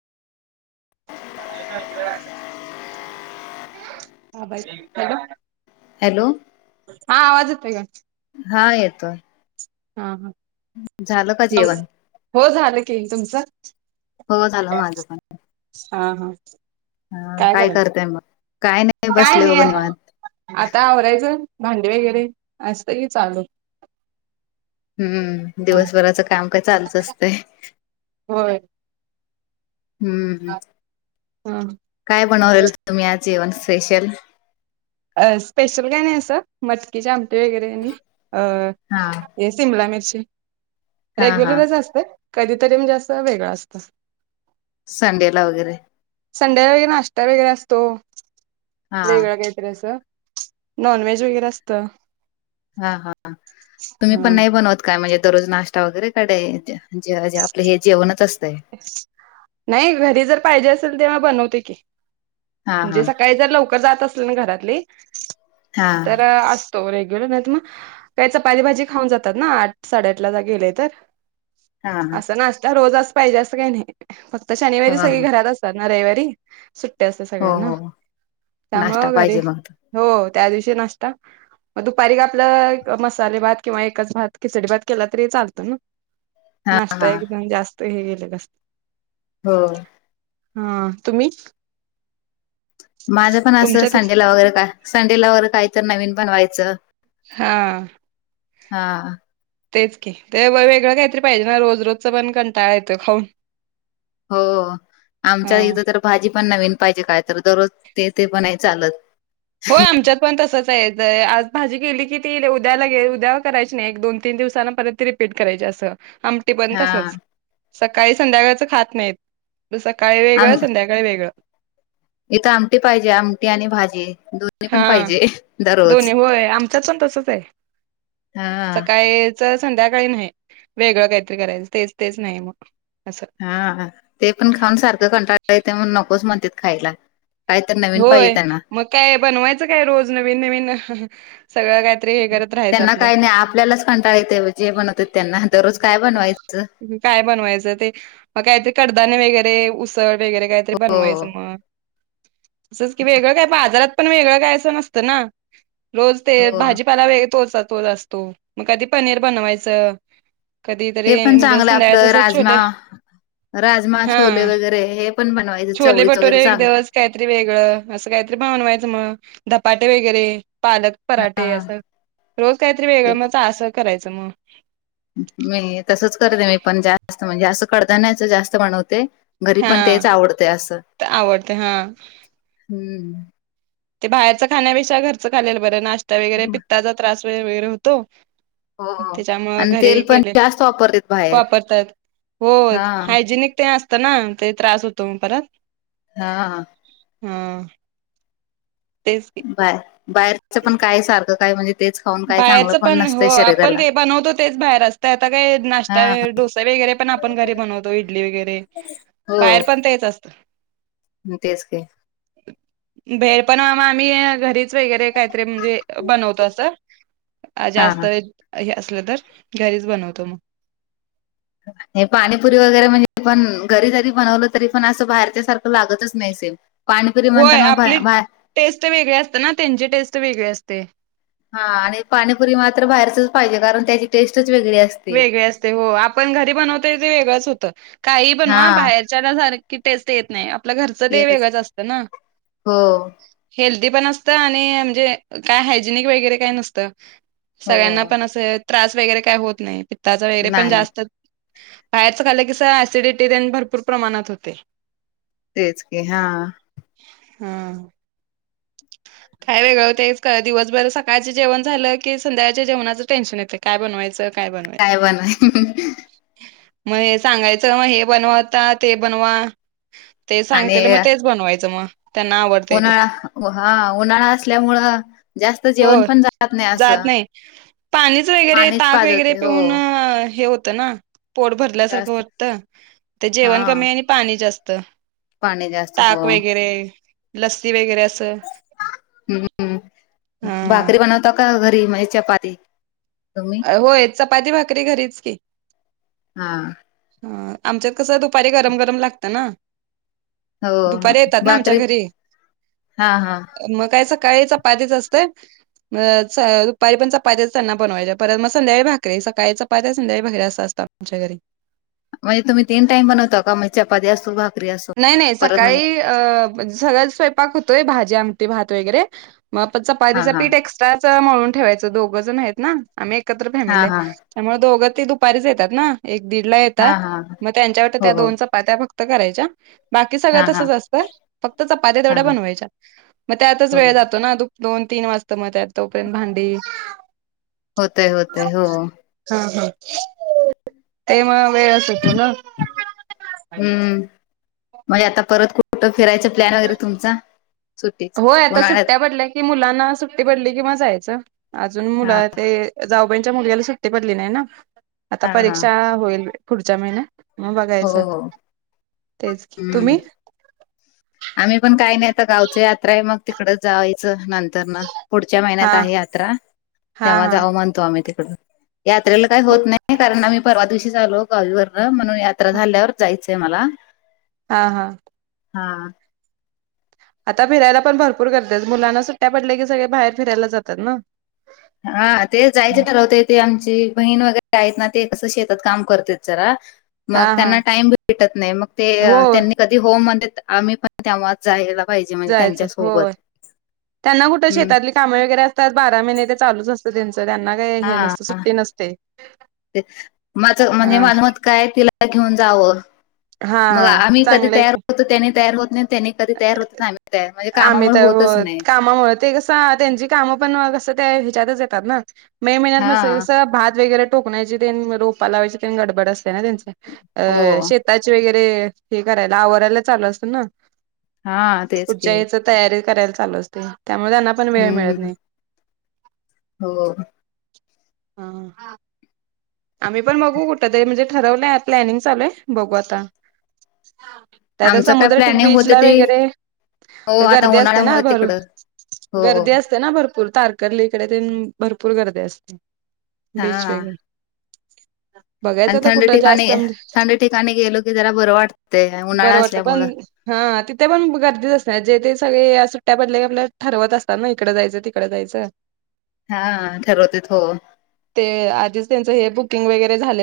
Hello. Hello. हा आवाज येतोय का? हा येतोय. हां हां. झालं का जेवण हो झालं की, तुमचं? हो झालं माझं पण हा हा. हा काय करताय मग? काय नाही काय बसले बघा नाही निवांत. आता आवरायचं भांडी वगैरे असतं की चालू. हम्म हा दिवसभराच काम काय चालुच असतंय. होय हम्म हम हा काय बनवलेल तुम्ही आज जेवण स्पेशल? स्पेशल काय नाही असं, मटकीेची आमटी वगैरे आणि अ हा हे सिमला मिरची, हा हा रेग्युलरच असतय कधीतरी म्हणजे असं वेगळं असतं. संडे ला वगैरे. संडेला वगैरे नाश्ता वगैरे असतो हा वेगळं काहीतरी असं. नॉनव्हेज वगैरे असतं. हा हा तुम्ही पण हा नाही बनवत का म्हणजे दररोज नाश्ता वगैरे? क का डेेे आपले हे जेवणच असतंय? नाही घरी जर पाहिजे असेल तेव्हा बनवते की. हा हा म्हणजे सकाळी जर लवकर जात असली ना घरातली हा तर अस तो रेग्यूलर नाही त म त्या चपाती भाजी खाऊन जातात ना आठ साडेआठ ला जा गेले तर. हा हा असा नाश्ता रोजच पाहिजे असं काही नाही, फक्त हा, शनिवारी सगळी हा. घरात अस तात ना रविवारी, सुट्टी असते हो सगळ्यांना हो नाश्ता त्यामुळ घरी पाहिजे मग हो त्या दिवशी नाश्ता दुपारी काय आपलं मसाले भात किंवा एकच भात, खिचडी भात केला तरी चालतं ना. हा नाश्ता हा एकदम जास्त हे गेलं असत हो. हां तुम्ही? माझं पण असं तुमच्यात संडेला वगैरे काय संडेला वगैरे काय तर नवीन बनवायचं हां. हा तेच की ते वेगळं काहीतरी पाहिजे ना रोज रोजचं पण कंटाळा येतोय खाऊन. हो. आमच्या हा इथं तर भाजी पण नवीन पाहिजे काय तर, दररोज ते ते पण नाय चालत. होय आमच्यात पण तसच हाय, आज भाजी गेली की ती उद्या लगे उद्या करायची नाही एक दोन तीन दिवसांन परत ती री पीट करायची असं, आम टी पण हा तसच, सकाळी संध्याकाळचं खात नाहीत, सकाळी वेगळं आम संध्याकाळी वेगळं. इथं आमटी पाहिजे, आमटी आणि भाजी दोन हा दोन्ही होय, आमच्याच पण तसच आहे हा सकाळी संध्याकाळी नाही वेगळं काहीतरी करायचं तेच, तेच नाही मग असं. हा ते खाऊन सारख कंटाळा येतो म्हणून नकोच म्हणतेत खायला. काय तर नवीन पाहिजे होय त्यांना मग काय बनवायचं काय रोज नवीन, नवीन सगळं काय त्यांना काय नाही आपल्यालाच कंटाळेत जे बनवत त्यांना दररोज काय बनवायचं. काय बनवायचं ते मग काहीतरी कडदाने वगैरे उसळ वगैरे काहीतरी हो बनवायचं. मग तसंच कि वेगळं काय बाजारात पण वेगळं काय असं नसतं ना. रोज ते हो भाजीपाला वेग तोचा, तोच असतो म कधी पनीर बनवायचं. कधीतरी हे पण म्हणजे चांगलं संध्याकाळचं आपलं असं छोले राजमा. राजमा, छोले हा वगैरे हे पण बनवायच चवळीच वगैरे चालू. काईतरी वेगळं असं कायतरी बनवायचं मग धपाटे वगैरे पालक पराठे हा असं. रोज काही तरी वेगळं तेच मी चा असं करायचं म. मी तसच करते मी पण जास्त म्हणजे असं कडधान्याच जास्त बनवते. घरी हा पण तेच आवडतेय असं, ते आवडते हा हम्म. ते बाहेरचं खाण्यापेक्षा घरचं खाल्लेलं बरं नाश्ता वगैरे पित्ताचा त्रास व वगैरे होतो. हो त्याच्यामुंळं आणि घरी तेल पण केले जास्त वापरतेत बाहेर वापरतात. हो हा हायजेनिक ते असतं ना ते त्रास होतो म परत. हा. हा. तेच की. बाहेर, बाहेरच पण काय सारखं काय म्हणजे तेच खाऊन काय चांगलं बाहेरच पण हो नसतंय आपण शरीराला जे बनवतो तेच बाहेर असत आता काय हा नाश्ता वे डोसे वगैरे पण आप घरी बनवतो इडली वगैरे हो बाहेर पण तेच असतं. तेच की. भेळ पण म आम्ही घरीच वगैरे काहीतरी म्हणजे बनवतो असं. हा जास्त हे असलं तर घरीच बनवतो मग. हे पाणीपुरी वगैरे म्हणजे पण घरी जरी बनवलं तरी पण असं बाहेरच्या सारखं लागतच नाही सेम? पाणीपुरी होय म्हणताना आपली बा- बा- टेस्ट वेगळी असते ना त्यांची टेस्ट वेगळी असते. हा आणि पाणीपुरी मात्र बाहेरचच पाहिजे कारण त्याची टेस्टच वेगळी असते वेगळी असते हो आपण घरी बनवतो ते वेगळंच होतं काही हा बनवा बाहेर त्याच्या सारखी टेस्ट येत नाई आपलं घरचं ते येतच वेगळंच असत ना. हो हेल्दी पण असतं आणि म्हणजे काय हायजेनिक वगैरे काय नसतं. हो सगळ्यांना पण असं त्रास वगैरे काय होत नाही पित्ताच वगैरे पण नाही जास्त बाहेरचं खालं की स ऍसिडिटी ते न भरपूर प्रमाणात होते‌. तेच की हा. हा. काय वेगळं तेच क दिवसभर सकाळचे जेवण झालं की संध्याळच्या जेवणाचं टेंशध येतंय. काय बनवायचं, काय बनवु? काय बनवाय [unintelligible] म हे सांगायचं म हे बनवता ते बनवा ते आणि सांगतील म तेच बनवायचं मग त्यांना आवड उन्हाळा हा उन्हाळा असल्यामुळं जास्त हो जेवण पण जात नाही जात असं नाई पाणीच वगैरे पाणीच ताक वगैरे पाजवते हो पिऊन हे हो तना पोट भरल्यासारखं जास्त वाटतं ते हा जेवन कमी आणि पाणी जास्त. पाणी जास्त हो ताक वगैरे, लस्सी वगैरे असं. हम्म हम्म हा भाकरी बनवता का घरी म्हजे चपाती. तुम्ही होय चपाती, भाकरी घरीच की हा. हां आमच्यात कसं दुपारी गरम गरम लागतं ना. हो दुपारी येतात ना आमच्या भाकरी घरी. हा हा म काय सकाळी चपातीच असतं म च दुपारी पण चपात्याच त्यांना बनवायच्या परत म संध्याकाळी भाकरीे सकाळी चपात्या संध्याकाळी भाकरी असं असतं आमच्या घरी. म्हणजे तुम तिन टाईम बनवता का म चपाती असतो भा नाही नाही सकाळी अ सगळा स्वयंपाक होतोय भाजी, आमटी, भात वगैरे मग हा चपातीचं हा पीठ एक्स्ट्राच मळून ठेवायचं दोघं जण आहेत ना आम्ही एकत्र हा फॅमिली आहे. हा त्यामुळे दोघं ते दुपारीच येतात ना एक दीड ला हा येतात हा मग त्यांच्यावर हो त्या हो दोनचा पातऱ्या फक्त करायच्या बाकी सगळं हा हा तसंच असतंय फक्त चपात्या हा तेवढ्या हा बनवायच्या मग त्यातच हो वेळ जातो ना दोन तीन वाजत मग त्यात तोपर्यंत भांडी होतय होतय हो. हा हा ते म वेळच होतो ना. हम्म म्हजे आता परत कु ठ फिरायचा प्लॅन वगैरे तुमचा? सुट्टीच होय आता उन्हाळ्यात सुट्ट्या पडल्या की मुलांना सुट्टी पडली कि म जायचं अजून मुल हा ते जाऊबाईंच्या मुलग्याला सुट्टी पडली नाही ना आता हा हा परीक्षा होईल पुढच्या महिन्यात म हो बघायचं हो तेच की हम्म तुम्ही आम्ही पण काय नाही आता गावची यात्रा आहे मग तिकड जावायचं न त्यांना पुढच्या हा महिन्यात आहे यात्रा हा तेव्हा हा जाऊ म्हणतो आम्ही तिकड यात्रेला काही हो होत नाही कारण आम्ही परवा दिवशी झालो गावीवर म्हणून यात्रा झाल्यावर जायचंय मला. हा हा. हा. आता फिरायला पण भरपूर करत्यात मुलांना सुट्ट्या पडल्या की सगळे बाहेर फिरायला जातात ना. हां ते जायचे ठरवते ते आमची बहीण वगैरे आहेत ना ते कसं शेतात काम करते जरा. हा मग हा त्यांना टाइम भेटत नाही मग ते हो त्यांनी कधी होम आम्ही पण तेव्हाच जायला पाहिजे म्हणजे जायचं त्यांच्या सोबत हम्म. काम वगैरे असतात बारा महिने ते चालूच असतं त्यांच त्यांना काय हे हा नसतं सुट्टी नसते. ते माझं हा म्हणजे माझं मत काय तिला घेऊन जावं. हा मग हा आम्ही कधी चांगलंय की तयार होतो त्याने तयार होत नाही त्याने कधी तयार होत आम्ही तयार म्हणजे आम्ही कामामुळे तर हो होतच नाही कामामुळे ते कसे हां त्यांची काम पण कस ते ह्याच्यातच येतात ना मे महिन्यात म हा सगळ भात वगैरे ठोकण्याची त्यानं रोप लावायची त्यानं गडबड असते ना त्यांची हो अह शेत त्याचे वगैरे हे करायला आवराला चालू असतं ना हा. तेच की पुढच्या ह्याच तयारी करायला चालू असते त्यामुळे त्यांना पण वेळ मिळत हम्म नाही. हो. हां हां. आम्ही पण बघू कुठ तरी म्हणजे ठरवलंय प्लॅनिंग चालूय बघू आता. त्या तर आमचं काय समुद्र ठीक प्लॅनिंग होतं बीचला ते वगैरे हो आता गर्दी असत्याना उन्हाळ्यामुळे भरून तिकडं हो गर्दी अस ते ना भरपूर तारकर्लीकडे ते भरपूर गर्दी असते बीच हा वगैरे. बघायचं आणि आता थंड कुठं ठिकाणी जास्त म्हणजे थंड ठिकाणी गेलो की जरा बरं वाटतंय बर उन्हाळा वाटत पण असल्यामुळं हा पण तिथे पण गर्दीच असत्या जे जे सगळे सुट्ट्या पडल्या आपल ठरवत असतात ना इकडें जायचं तिकडें जायचं अस हा ठरवत्यात हो. ते आधीच त्यांच हे बुकिंग वगैरे झाल